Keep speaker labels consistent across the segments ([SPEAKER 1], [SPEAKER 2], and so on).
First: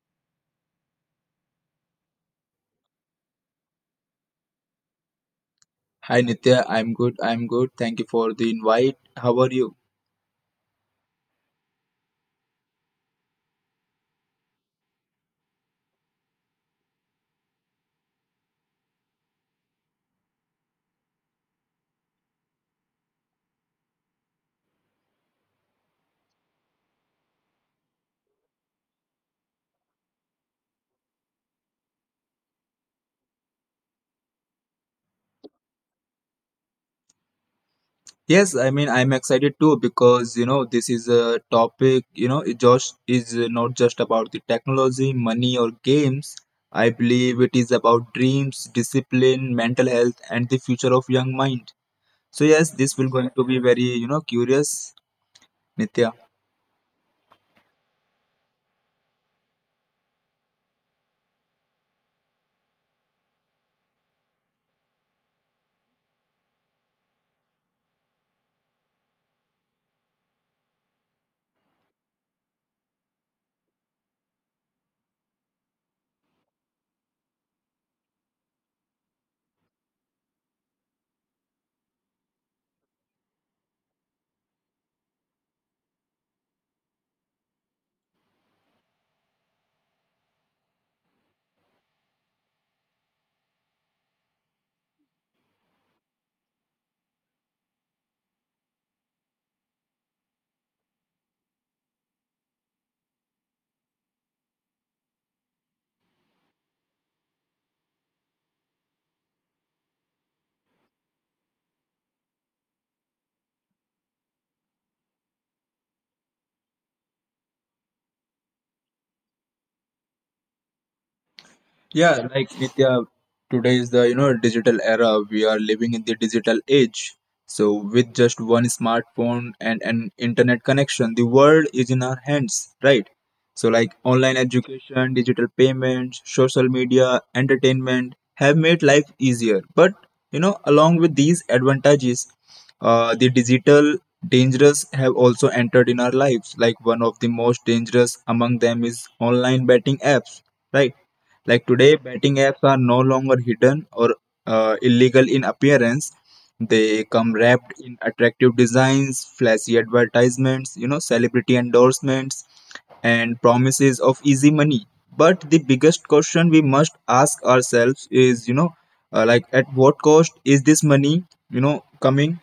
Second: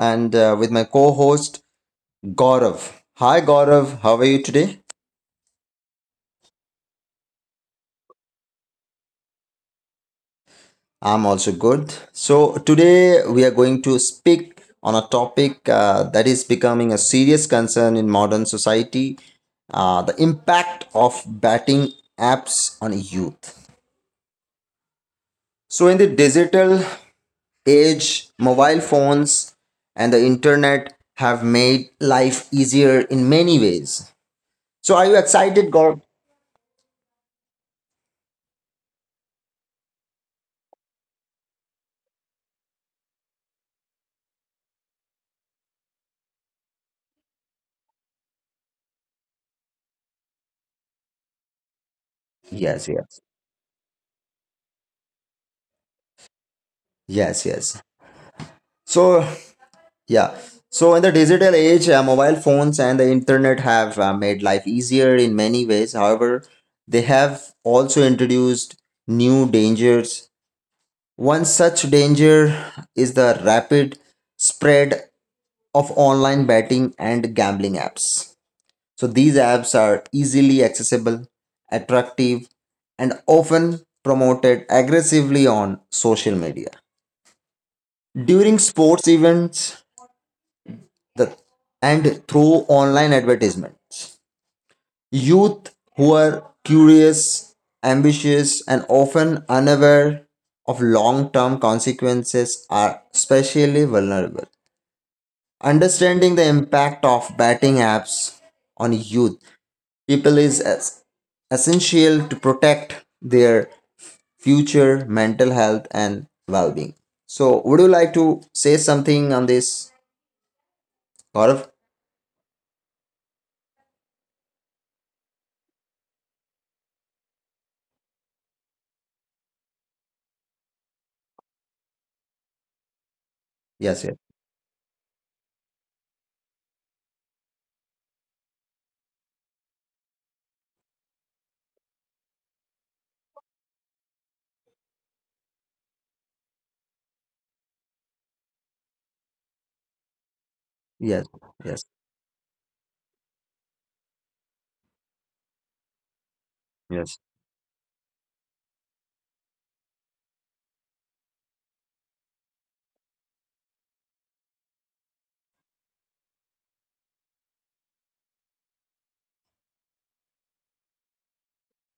[SPEAKER 1] and with my co-host Gaurav. Hi Gaurav, how are you today?
[SPEAKER 2] Hi Nitya, I'm good. I'm good. Thank you for the invite. How are you?
[SPEAKER 1] I'm also good. So today we are going to speak on a topic that is becoming a serious concern in modern society, the impact of betting apps on youth. So in the digital age, mobile phones and the internet have made life easier in many ways. So are you excited, Gaurav?
[SPEAKER 2] Yes, I'm excited too because this is a topic, it just is not just about the technology, money or games. I believe it is about dreams, discipline, mental health and the future of young mind. So yes, this will
[SPEAKER 1] Yes,
[SPEAKER 2] going to
[SPEAKER 1] yes,
[SPEAKER 2] be very, curious, Nitya.
[SPEAKER 1] yes, yes. So, yeah. So, in the digital age, mobile phones and the internet have made life easier in many ways. However, they have also introduced new dangers. One such danger is the rapid spread of online betting and gambling apps. So, these apps are easily accessible, attractive, and often promoted aggressively on social media. During sports events, the and through online advertisements. Youth who are curious, ambitious, and often unaware of long term consequences are especially vulnerable. Understanding the impact of betting apps on youth people is as essential to protect their future mental health and well being. So, would you like to say something on this, Gaurav?
[SPEAKER 2] Yeah, like Nitya, today is the digital era. We are living in the digital age. So with just one smartphone and an internet connection, the world is in our hands, right? So like online
[SPEAKER 1] Yes, yes,
[SPEAKER 2] education, digital payments, social media, entertainment have made life easier. But along with these advantages, the digital dangers have also entered in our lives. Like one of the most dangerous among them is online betting apps, right?
[SPEAKER 1] yes,
[SPEAKER 2] Like today,
[SPEAKER 1] yes,
[SPEAKER 2] betting apps are no longer hidden or illegal in appearance. They come
[SPEAKER 1] yes.
[SPEAKER 2] wrapped in attractive designs, flashy advertisements, celebrity endorsements, and promises of easy money. But the biggest question we must ask ourselves is, like at what cost is this money, coming,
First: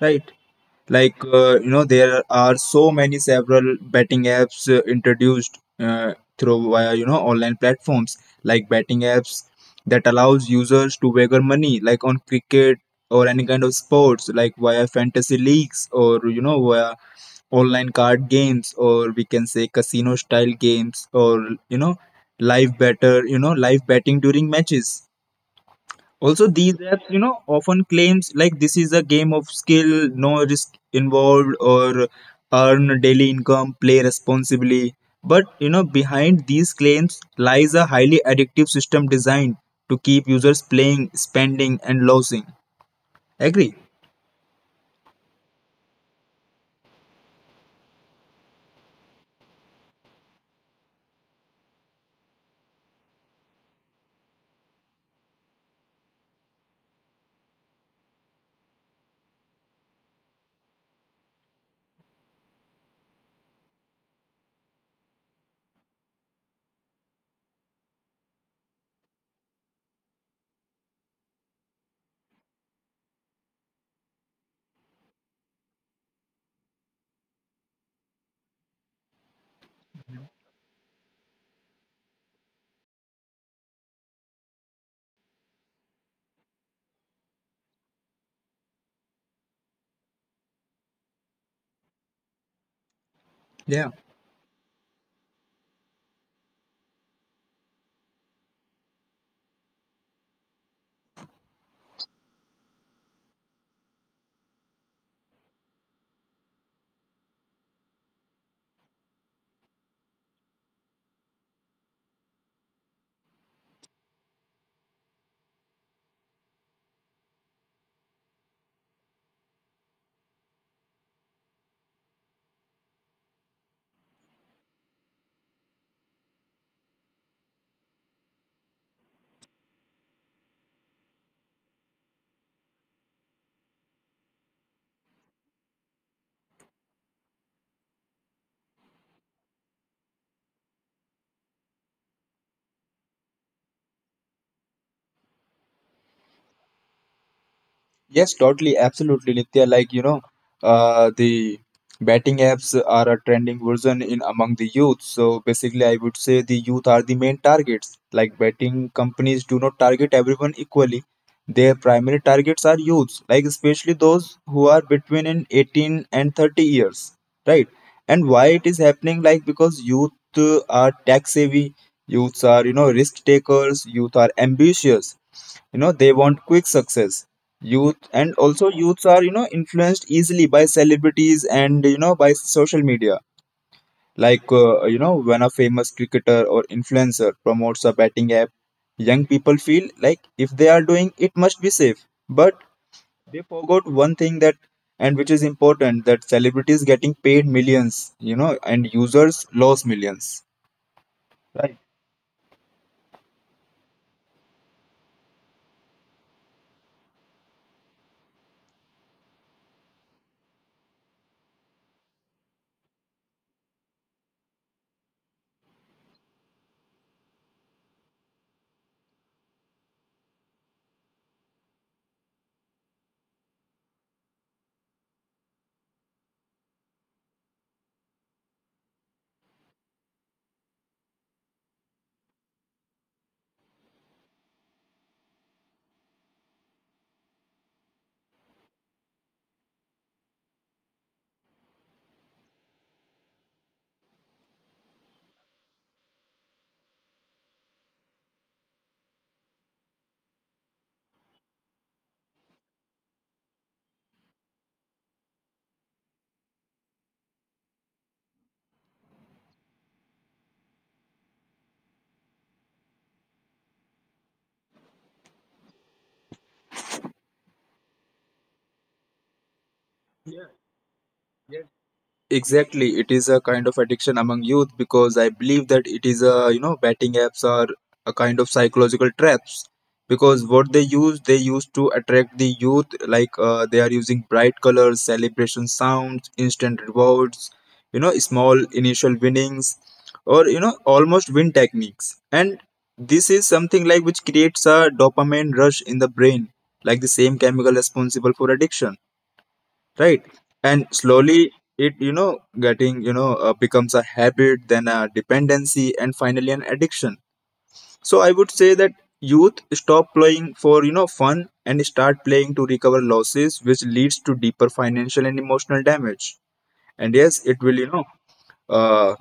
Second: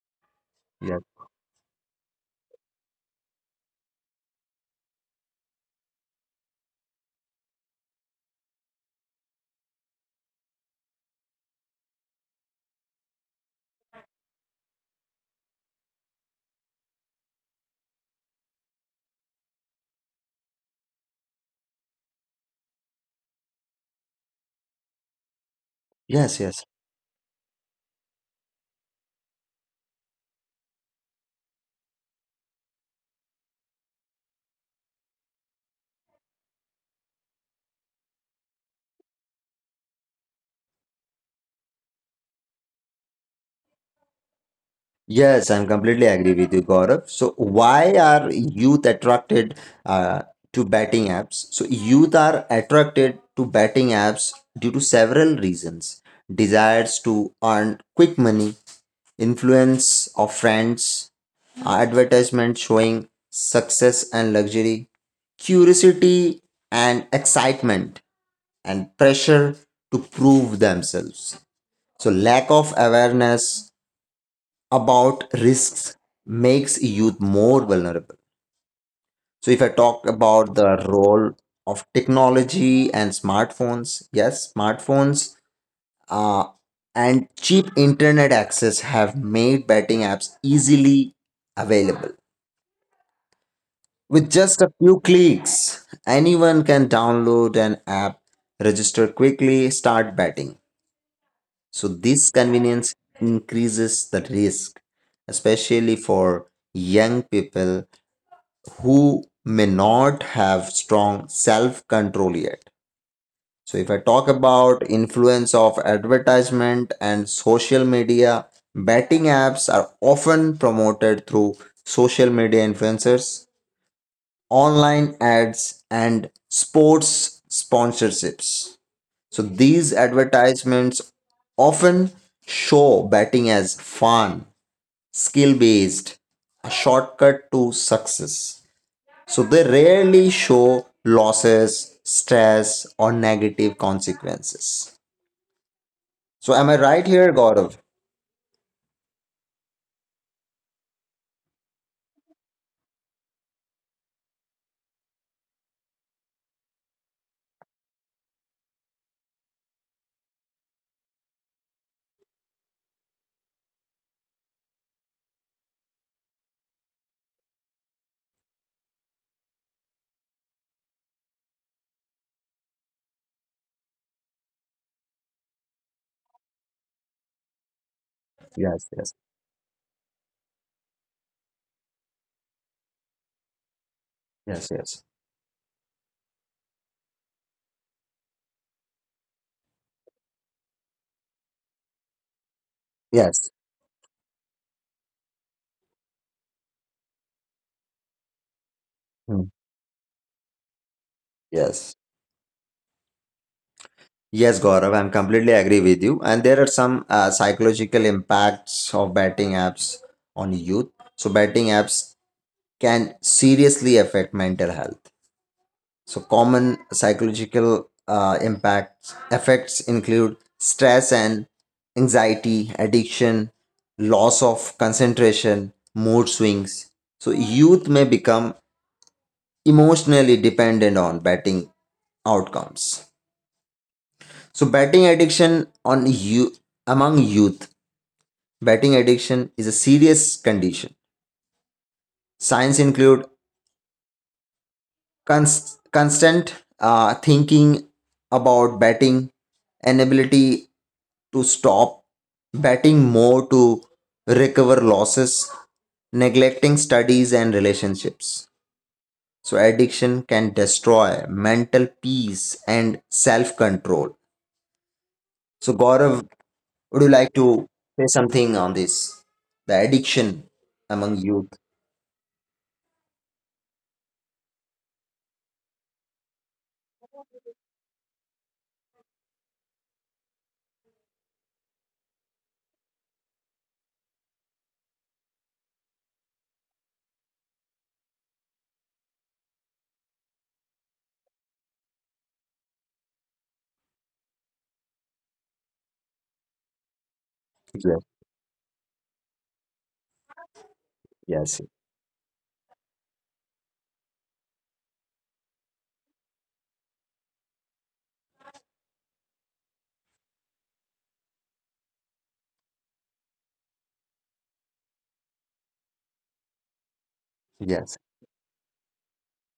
[SPEAKER 2] right?
[SPEAKER 1] Yes,
[SPEAKER 2] Like there are so many several betting apps introduced through via online platforms like betting apps that allows users to wager money like on cricket or any kind of sports like via fantasy leagues or via online card games or we can say casino style games or live better, live betting during matches. Also,
[SPEAKER 1] yes, yes.
[SPEAKER 2] these apps, often claims like this is a game of skill, no risk involved, or earn daily income, play responsibly. But, behind these claims lies a highly addictive system designed to keep users playing, spending, and losing. Agree?
[SPEAKER 1] Yes, I'm completely agree with you, Gaurav. So why are youth attracted uh, to betting apps? So youth are attracted to betting apps due to several reasons. Desires to earn quick money, influence of friends, advertisements showing success and luxury, curiosity and excitement, and pressure to prove themselves. So lack of awareness about risks makes youth more vulnerable. So, if I talk about the role of technology and smartphones, yes, smartphones uh, and cheap internet access have made betting apps easily available.
[SPEAKER 2] Yeah.
[SPEAKER 1] With just a few clicks, anyone can download an app, register quickly, start betting. So, this convenience increases the risk, especially for young people who may not have strong self control yet. So if I talk about influence of advertisement and social media, betting apps are often promoted through social media influencers, online ads and sports sponsorships. So these advertisements often show betting as fun, skill based, a shortcut to success. So they rarely show losses, stress, or negative consequences. So am I right here, Gaurav?
[SPEAKER 2] Yes, totally, absolutely, Nitya. Like, the betting apps are a trending version in among the youth. So basically, I would say the youth are the main targets. Like, betting companies do not target everyone equally. Their primary targets are youths, like especially those who are between in 18 and 30 years, right? And why it is happening? Like, because youth are tech savvy, youths are, risk takers, youth are ambitious, they want quick success. Youth and
[SPEAKER 1] Yes,
[SPEAKER 2] also
[SPEAKER 1] yes,
[SPEAKER 2] youths are, influenced easily by celebrities and by social media.
[SPEAKER 1] yes,
[SPEAKER 2] Like
[SPEAKER 1] yes,
[SPEAKER 2] when a famous cricketer or influencer promotes a betting app, young people feel like if they are doing it must be safe, but
[SPEAKER 1] yes.
[SPEAKER 2] they forgot one thing that and which is important, that celebrities getting paid millions, and
[SPEAKER 1] Hmm.
[SPEAKER 2] users lose millions.
[SPEAKER 1] Yes.
[SPEAKER 2] Right?
[SPEAKER 1] Yes, Gaurav, I'm completely agree with you. And there are some psychological impacts of betting apps on youth. So betting apps can seriously affect mental health. So common psychological impacts effects include stress and anxiety, addiction, loss of concentration, mood swings. So youth may become emotionally dependent on betting outcomes. So betting addiction on you among youth, betting addiction is a serious condition. Signs include constant thinking about batting, inability to stop batting more to recover losses, neglecting studies and relationships. So, addiction can destroy mental peace and self control. So, Gaurav, would you like to say something on this? The addiction among youth.
[SPEAKER 2] Exactly, it is a kind of addiction among youth because I believe that it is a betting apps are a kind of psychological traps because what they use to attract the youth, like they are using bright colors, celebration sounds, instant rewards, small initial winnings or almost win techniques. And this is something like which creates a dopamine rush in the brain, like the same
[SPEAKER 1] Yes,
[SPEAKER 2] chemical responsible for addiction, right? And
[SPEAKER 1] yes,
[SPEAKER 2] slowly it you know getting you know becomes a habit, then a dependency, and finally an addiction. So I would say that youth stop playing for fun and start playing to recover losses, which leads to deeper financial and emotional damage. And yes, it
[SPEAKER 1] yes,
[SPEAKER 2] will, uh,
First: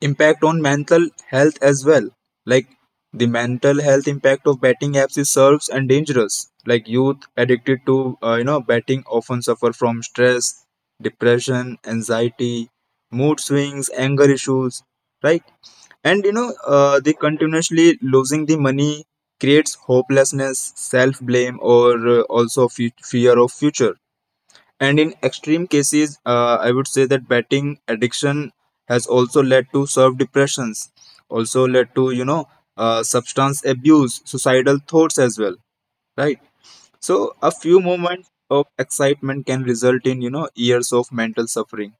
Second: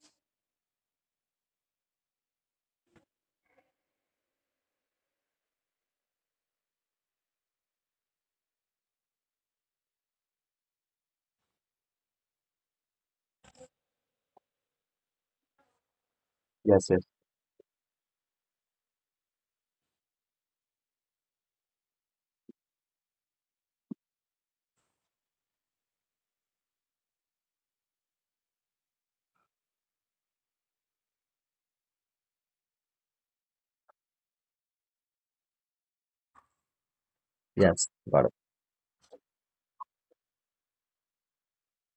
[SPEAKER 2] impact on mental health as well. Like the mental health impact of betting apps is serves and dangerous. Like youth addicted to betting often suffer from stress, depression, anxiety, mood swings, anger issues, right? And
[SPEAKER 1] yes, yes,
[SPEAKER 2] they continuously losing the money creates hopelessness, self blame, or also fear of future. And in extreme cases, I would say that betting addiction has also led to self depressions, also led to, substance abuse, suicidal thoughts as well, right? So, a few
[SPEAKER 1] yes.
[SPEAKER 2] moments
[SPEAKER 1] Gaurav.
[SPEAKER 2] of excitement can result in, years of mental suffering,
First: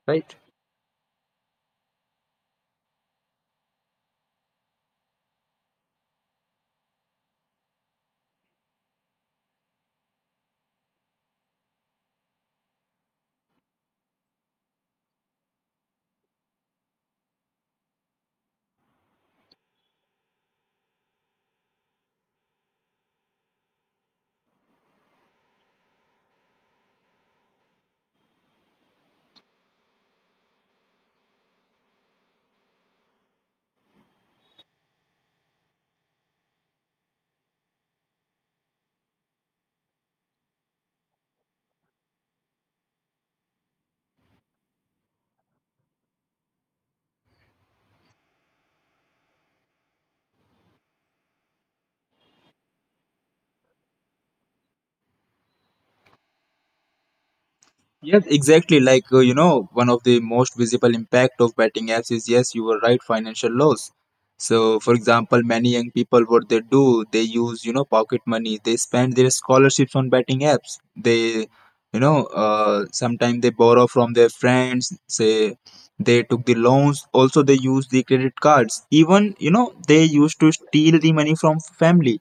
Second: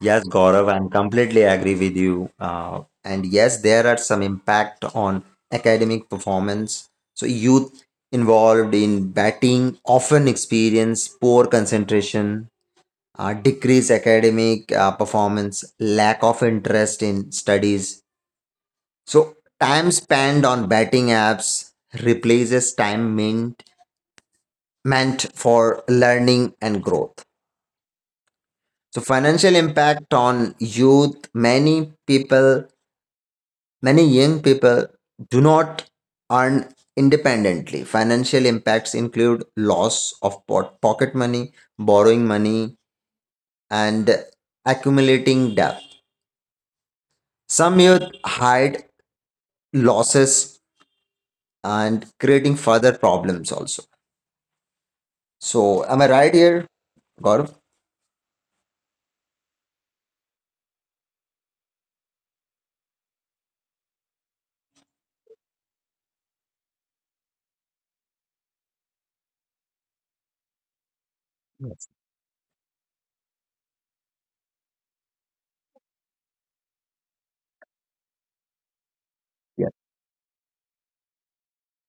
[SPEAKER 1] Yes,
[SPEAKER 2] right?
[SPEAKER 1] Gaurav, I'm completely agree with you. And yes, there are some impact on academic performance. So youth involved in batting often experience poor concentration, decreased academic performance, lack of interest in studies. So time spent on batting apps replaces time meant for learning and growth. So financial impact on youth, many people. Many young people do not earn independently. Financial impacts include loss of pocket money, borrowing money, and accumulating debt. Some youth hide losses and creating further problems also. So, am I right here, Gaurav?
[SPEAKER 2] Yes, exactly. Like, one of the most visible impact of betting apps is, yes, you were right, financial loss. So, for example, many young people, what they do, they use, pocket money. They spend their scholarships on betting apps. They,
[SPEAKER 1] Yes.
[SPEAKER 2] sometimes they borrow from their friends. Say they took the loans. Also, they use the credit cards. Even,
[SPEAKER 1] Yes.
[SPEAKER 2] they used to steal the money from family,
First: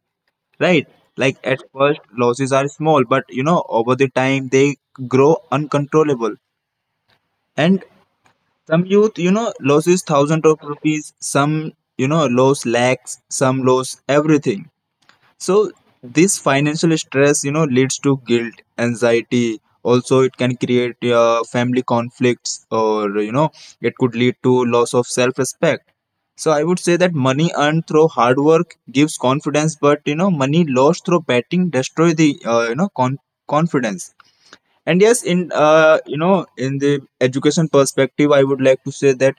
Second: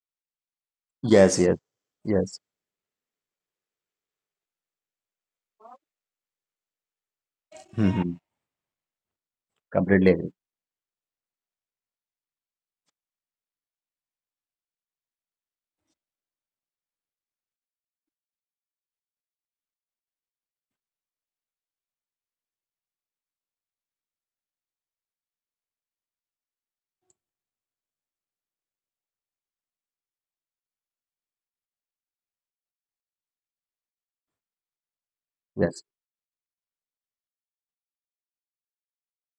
[SPEAKER 2] right? Like
[SPEAKER 1] Yes, yes,
[SPEAKER 2] at first
[SPEAKER 1] yes.
[SPEAKER 2] losses are small, but over the time they grow uncontrollable. And
[SPEAKER 1] Mm-hmm.
[SPEAKER 2] some youth loses
[SPEAKER 1] Completely agree.
[SPEAKER 2] thousands of rupees, some lose lakhs, some lose everything. So this financial stress, leads to guilt, anxiety. Also, it can create family conflicts, or it could lead to loss of self-respect. So I would say that money earned through hard work gives confidence, but money lost through betting destroy the confidence. And yes, in
[SPEAKER 1] Yes.
[SPEAKER 2] in the education perspective, I would like to say that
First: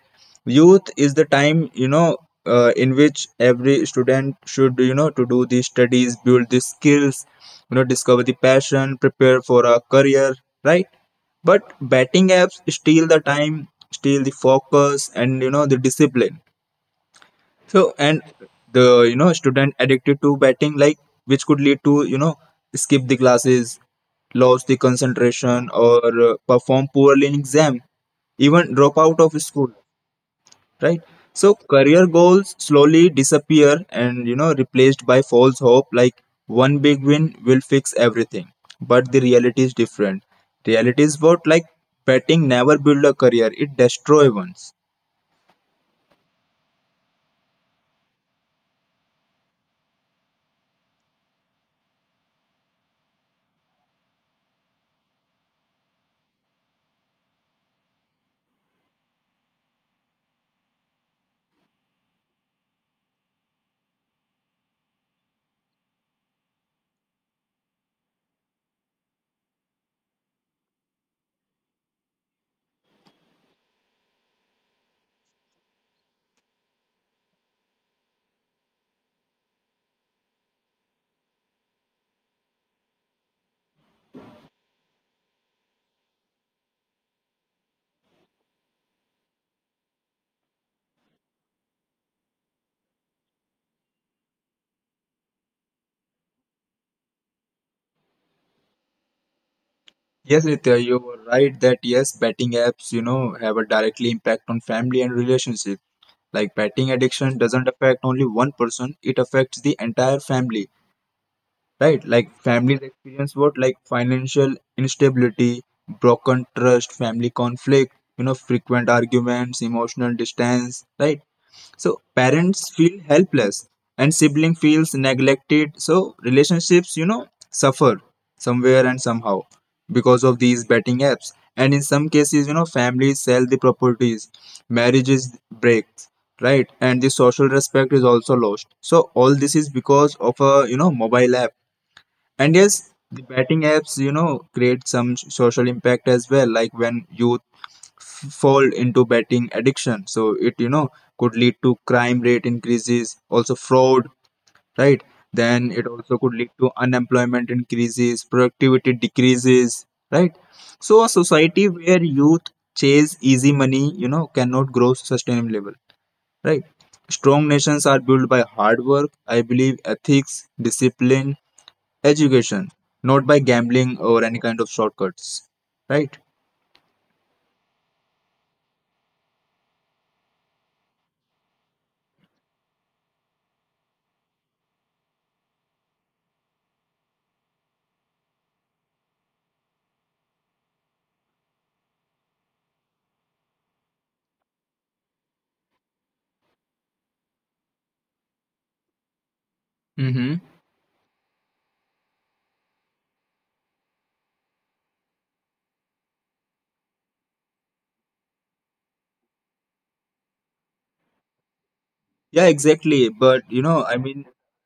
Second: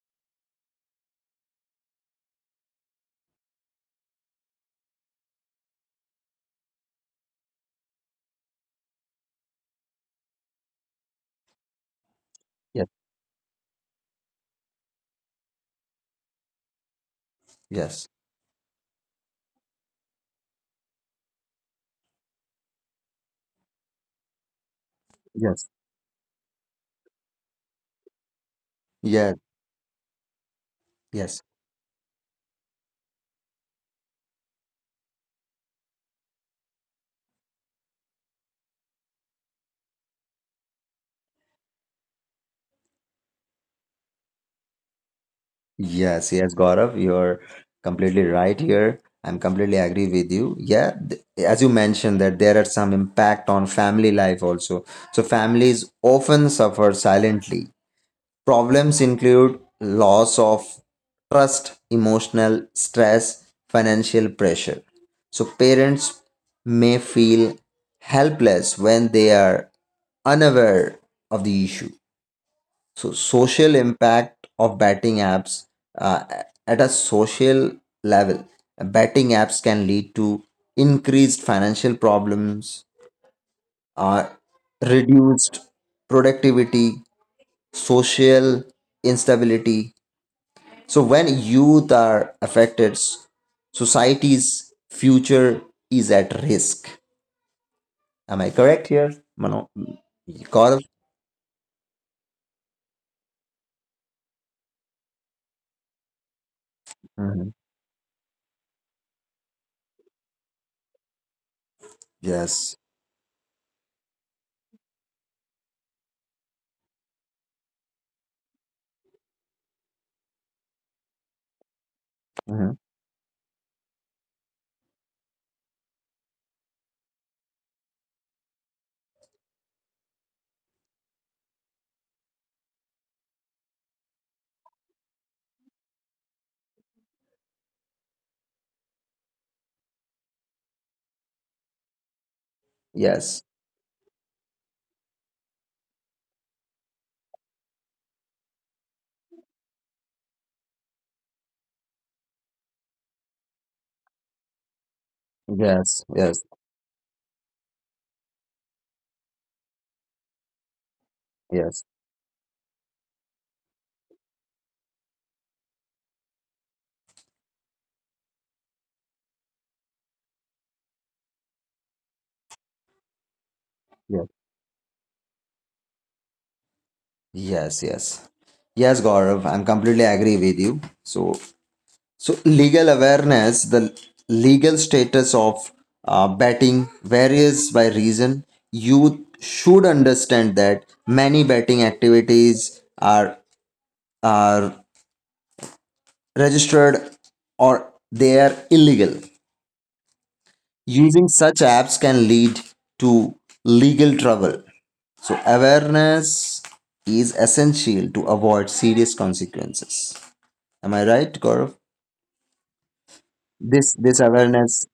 [SPEAKER 2] youth is the time, in which every student should to do the studies, build the skills, discover the passion, prepare for a career, right? But betting apps
[SPEAKER 1] Yes.
[SPEAKER 2] steal the time, steal the focus, and the discipline. So
[SPEAKER 1] Yes.
[SPEAKER 2] and the student addicted to betting, like, which could lead to skip the classes, lose the
[SPEAKER 1] Yes.
[SPEAKER 2] concentration, or perform poorly in exam, even drop out of
[SPEAKER 1] Yes,
[SPEAKER 2] school, right?
[SPEAKER 1] yes.
[SPEAKER 2] So career goals slowly disappear and replaced by false hope like one big win will fix everything. But the reality is different. Reality is what, like betting never build a career, it destroy ones.
[SPEAKER 1] Yes, yes, Gaurav, you're completely right here. I'm completely agree with you. Yeah, as you mentioned that there are some impact on family life also. So families often suffer silently. Problems include loss of trust, emotional stress, financial pressure. So parents may feel helpless when they are unaware of the issue. So, social impact of betting apps uh, at a social level, betting apps can lead to increased financial problems, uh, reduced productivity, social instability. So, when youth are affected, society's future is at risk. Am I correct here, Mano?
[SPEAKER 2] Yes, Nitya,
[SPEAKER 1] Gaurav?
[SPEAKER 2] you were right that yes, betting apps, have a directly impact on family and relationship. Like betting addiction
[SPEAKER 1] Mhm.
[SPEAKER 2] doesn't affect only one person, it affects the entire family, right? Like
[SPEAKER 1] Yes.
[SPEAKER 2] families experience what? Like financial instability, broken trust, family conflict, frequent arguments, emotional distance, right? So
[SPEAKER 1] Mhm.
[SPEAKER 2] parents feel helpless and sibling feels neglected. So relationships, suffer somewhere and somehow because of these betting apps. And in some cases, families sell the properties, marriages break, right? And the social respect is also lost. So all this is because of a mobile app. And yes, the
[SPEAKER 1] Yes.
[SPEAKER 2] betting apps, create some social impact as well, like when youth fall into betting addiction. So it, could lead to crime rate increases, also fraud, right? Then
[SPEAKER 1] Yes.
[SPEAKER 2] it also
[SPEAKER 1] Yes.
[SPEAKER 2] could lead to unemployment increases, productivity decreases, right? So a
[SPEAKER 1] Yes.
[SPEAKER 2] society where youth chase easy money, cannot grow sustainable, right? Strong nations are built by hard work, I believe, ethics, discipline, education, not by gambling
[SPEAKER 1] Yes.
[SPEAKER 2] or any kind of shortcuts, right?
[SPEAKER 1] Yes, yes. Yes, Gaurav, I'm completely agree with you. So, so legal awareness, the legal status of betting varies by region. You should understand that many betting activities are registered or they are illegal.
[SPEAKER 2] Mm-hmm.
[SPEAKER 1] Using such apps can lead to legal trouble. So awareness is essential to avoid serious consequences. Am I right, Gaurav?
[SPEAKER 2] Yeah, exactly. But
[SPEAKER 1] This this awareness,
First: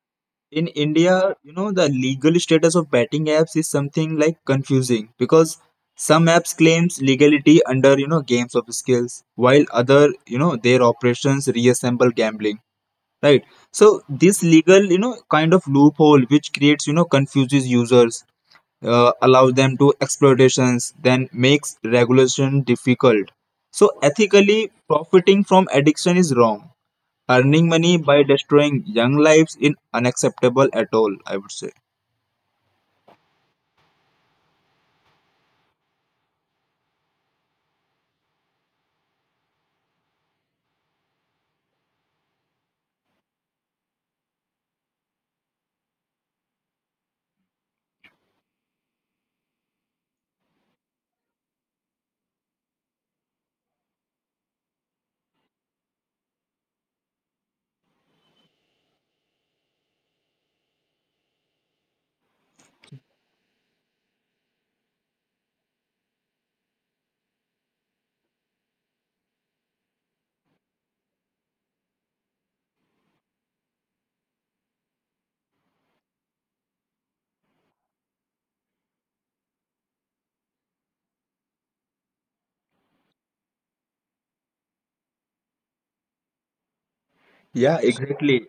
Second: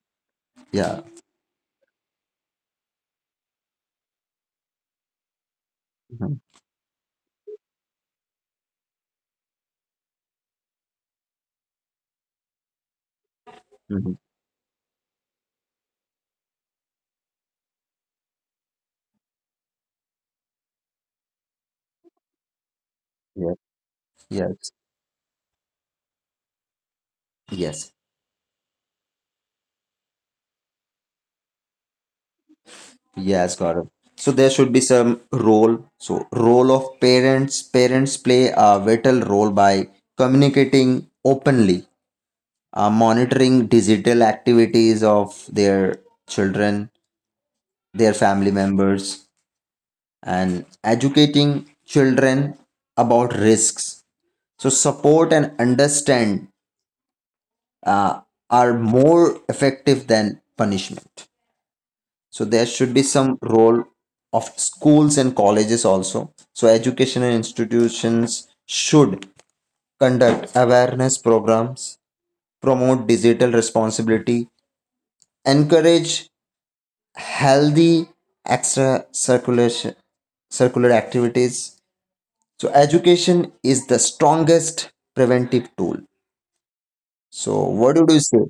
[SPEAKER 2] in
[SPEAKER 1] yeah.
[SPEAKER 2] India, the legal status of betting apps is something like confusing because some
[SPEAKER 1] Mhm,
[SPEAKER 2] apps claims legality under games of skills, while other their operations reassemble gambling. Right, so
[SPEAKER 1] mhm.
[SPEAKER 2] this legal, kind of loophole which creates confuses users, allows them to exploitations, then makes regulation difficult.
[SPEAKER 1] Yeah.
[SPEAKER 2] So ethically
[SPEAKER 1] Yes.
[SPEAKER 2] profiting from addiction is wrong, earning
[SPEAKER 1] Yes.
[SPEAKER 2] money by destroying young lives is unacceptable at all, I would say.
[SPEAKER 1] Yes, Gaurav. So there should be some role. So role of parents. Parents play a vital role by communicating openly, monitoring digital activities of their children, their family members, and educating children about risks. So support and understand uh, are more effective than punishment. So there should be some role of schools and colleges also. So educational institutions should conduct awareness programs, promote digital responsibility, encourage healthy extra circulation circular activities. So education is the strongest preventive tool. So
[SPEAKER 2] Yeah,
[SPEAKER 1] what do you say?
[SPEAKER 2] exactly.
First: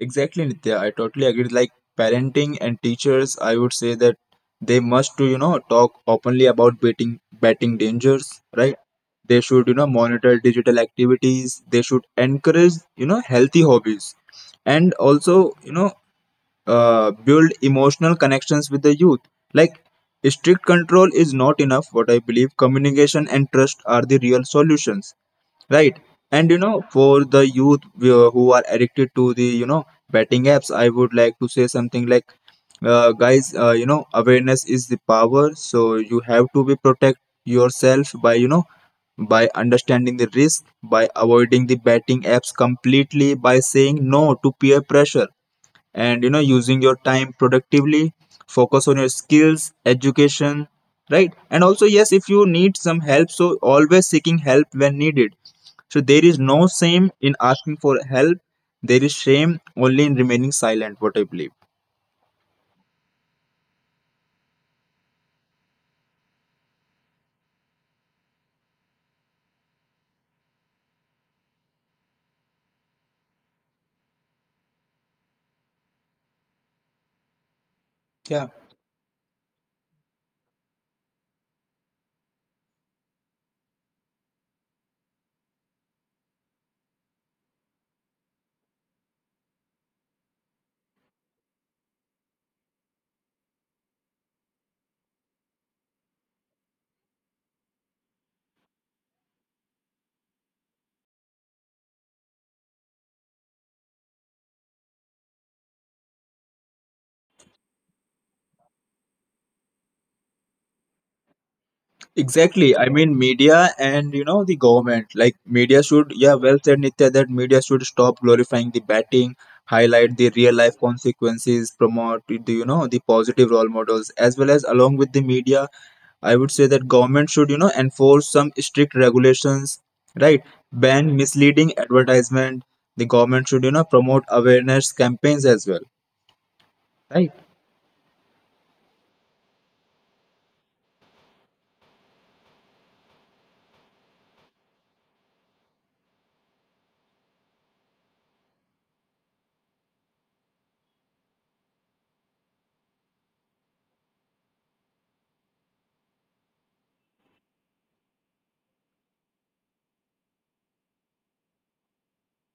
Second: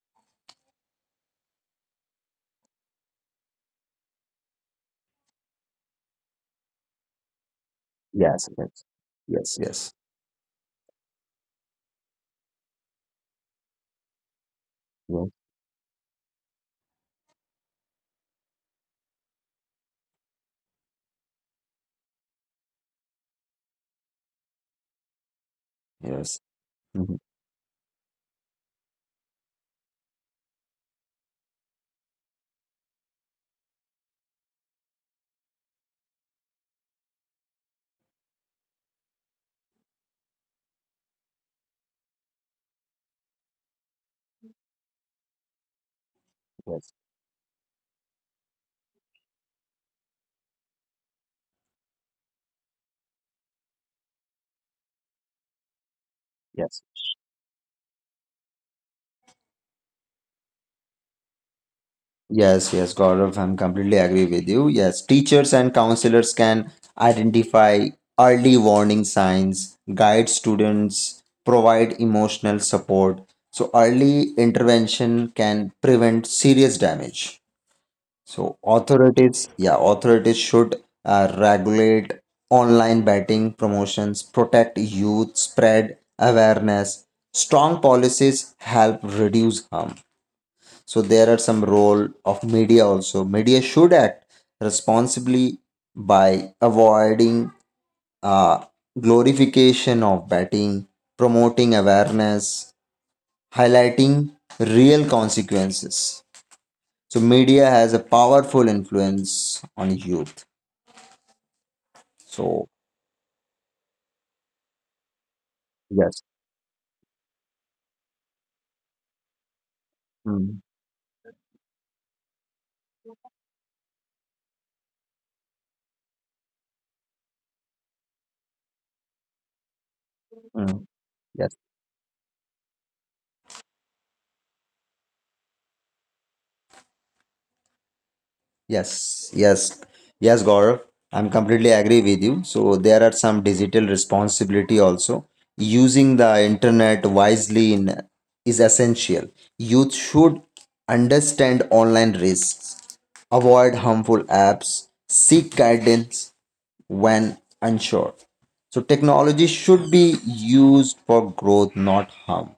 [SPEAKER 2] Exactly, Nitya. I totally agree. Like parenting and teachers, I would say that they must to, talk openly about betting dangers,
[SPEAKER 1] Yes,
[SPEAKER 2] right?
[SPEAKER 1] yes,
[SPEAKER 2] They
[SPEAKER 1] yes,
[SPEAKER 2] should,
[SPEAKER 1] yes,
[SPEAKER 2] monitor digital activities. They should encourage, healthy hobbies, and
[SPEAKER 1] yes.
[SPEAKER 2] also, build emotional connections with the youth. Like strict control is not enough, what I believe. Communication and trust are the real solutions, right?
[SPEAKER 1] Yes.
[SPEAKER 2] And
[SPEAKER 1] Mhm.
[SPEAKER 2] for the youth who are addicted to the betting apps, I would like to say something like, guys, awareness is the power, so you have to be protect yourself by by understanding the risk, by avoiding the betting apps completely, by saying no to peer pressure, and using
[SPEAKER 1] Yes,
[SPEAKER 2] your time productively, focus on your skills education, right? And also yes, if you need some help, so always seeking help when needed. So there is no
[SPEAKER 1] yes,
[SPEAKER 2] shame in asking for help, there is shame only in remaining silent, what I believe.
[SPEAKER 1] yes, yes, Gaurav, I'm completely agree with you. Yes, teachers and counselors can identify early warning signs, guide students, provide emotional support. So, early intervention can prevent serious damage.
[SPEAKER 2] Yeah,
[SPEAKER 1] So, authorities, yeah, authorities should regulate online betting promotions, protect youth, spread awareness. Strong policies help reduce harm. So there are some role of media also. Media should act responsibly by avoiding uh, glorification of betting, promoting awareness, highlighting real consequences. So media has a powerful influence on youth. So
[SPEAKER 2] exactly. Media and the government, like media should,
[SPEAKER 1] yes.
[SPEAKER 2] yeah well said Nitya, that media should stop glorifying the batting, highlight the real
[SPEAKER 1] Mm,
[SPEAKER 2] life consequences, promote the the positive role models, as well as along with the media, I would say that government should, enforce some strict regulations, right?
[SPEAKER 1] mm,
[SPEAKER 2] Ban
[SPEAKER 1] yes.
[SPEAKER 2] misleading advertisement. The government should, promote awareness campaigns as well, right?
[SPEAKER 1] Yes, yes, yes, Gaurav. I'm completely agree with you. So there are some digital responsibility also. Using the internet wisely in, is essential. Youth should understand online risks, avoid harmful apps, seek guidance when unsure. So technology should be used for growth, not harm.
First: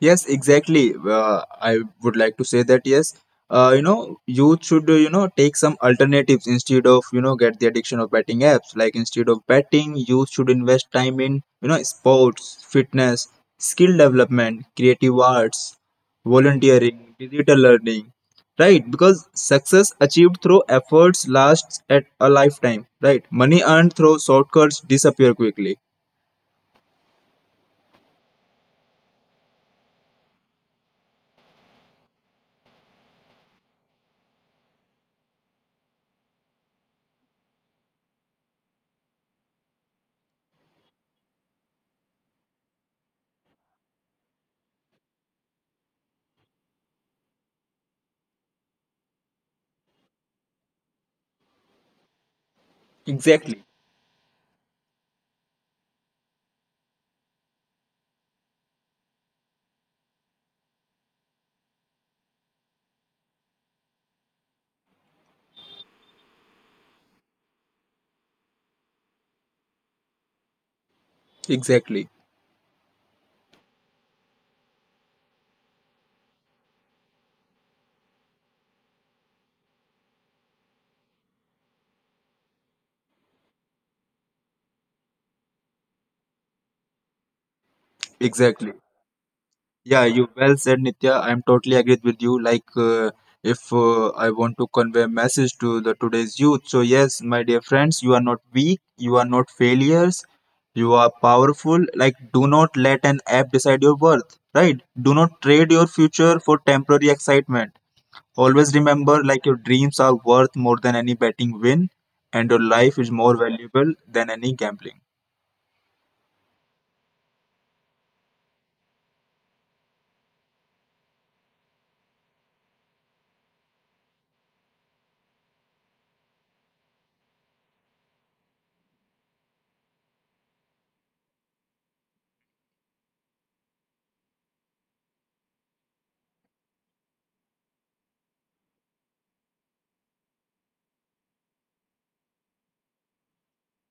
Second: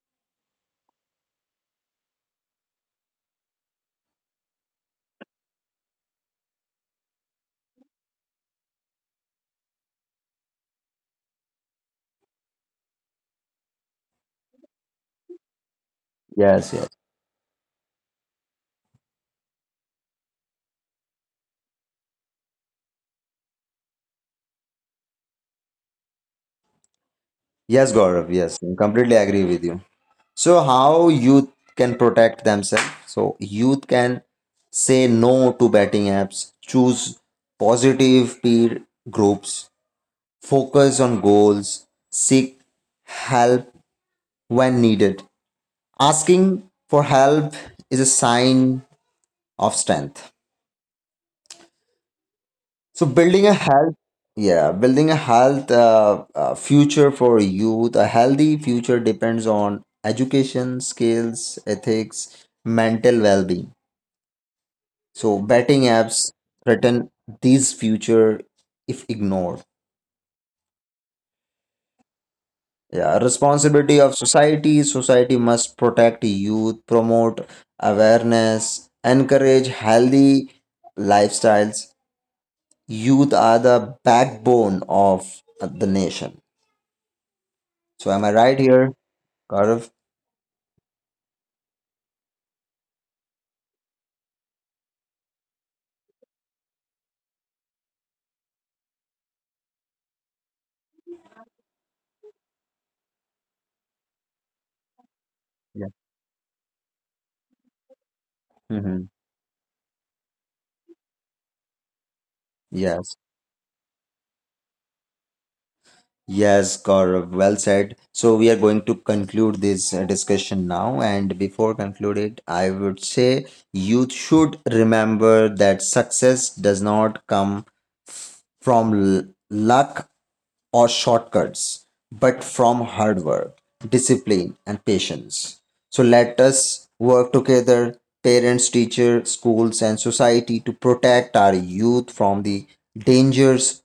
[SPEAKER 2] Yes, exactly. I would like to say that yes, youth should take some alternatives instead of get the addiction of betting apps. Like instead of betting, youth should invest time in sports, fitness, skill development, creative arts,
[SPEAKER 1] Yes, yes.
[SPEAKER 2] volunteering, digital learning, right? Because success achieved through efforts lasts at a lifetime, right? Money earned through shortcuts disappear quickly.
[SPEAKER 1] Yes, Gaurav. Yes, I completely agree with you. So, how youth can protect themselves? So, youth can say no to betting apps, choose positive peer groups, focus on goals, seek help when needed. Asking for help is a sign of strength. So building
[SPEAKER 2] Exactly.
[SPEAKER 1] a health, yeah, building a health future for youth, a healthy future depends on education, skills, ethics, mental well-being. So betting apps threaten these future if ignored.
[SPEAKER 2] Exactly.
[SPEAKER 1] Yeah, responsibility of society. Society must protect youth, promote awareness, encourage healthy lifestyles. Youth are the backbone of the nation. So am I right
[SPEAKER 2] Exactly.
[SPEAKER 1] here? Gaurav?
[SPEAKER 2] Yeah, you well said, Nitya. I'm totally agreed with you. Like, if I want to convey a message to the today's youth, so yes, my dear friends, you are not weak, you are not failures, you are powerful. Like, do not let an app decide your worth, right? Do not trade your
[SPEAKER 1] Yeah.
[SPEAKER 2] future for temporary excitement. Always
[SPEAKER 1] Mm-hmm.
[SPEAKER 2] remember, like, your dreams are worth more than any betting win, and your life is
[SPEAKER 1] Yes.
[SPEAKER 2] more valuable than any gambling.
[SPEAKER 1] Yes, Gaurav. Well said. So we are going to conclude this discussion now. And before conclude it, I would say youth should remember that success does not come from luck or shortcuts, but from hard work, discipline, and patience. So let us work together, parents, teachers, schools, and society to protect our youth from the dangers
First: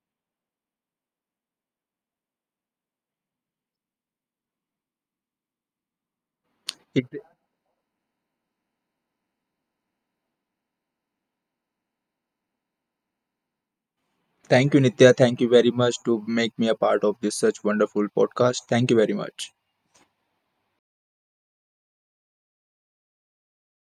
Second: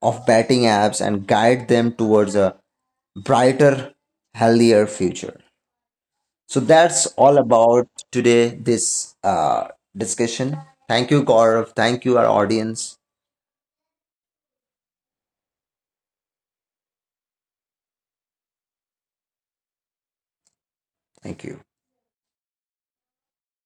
[SPEAKER 1] of betting apps and guide them towards a brighter, healthier future. So that's all about today this discussion. Thank you, Gaurav. Thank you, our audience.
[SPEAKER 2] Thank you, Nitya. Thank you very much to make me a part of this such wonderful podcast. Thank you very much.
[SPEAKER 1] Thank you.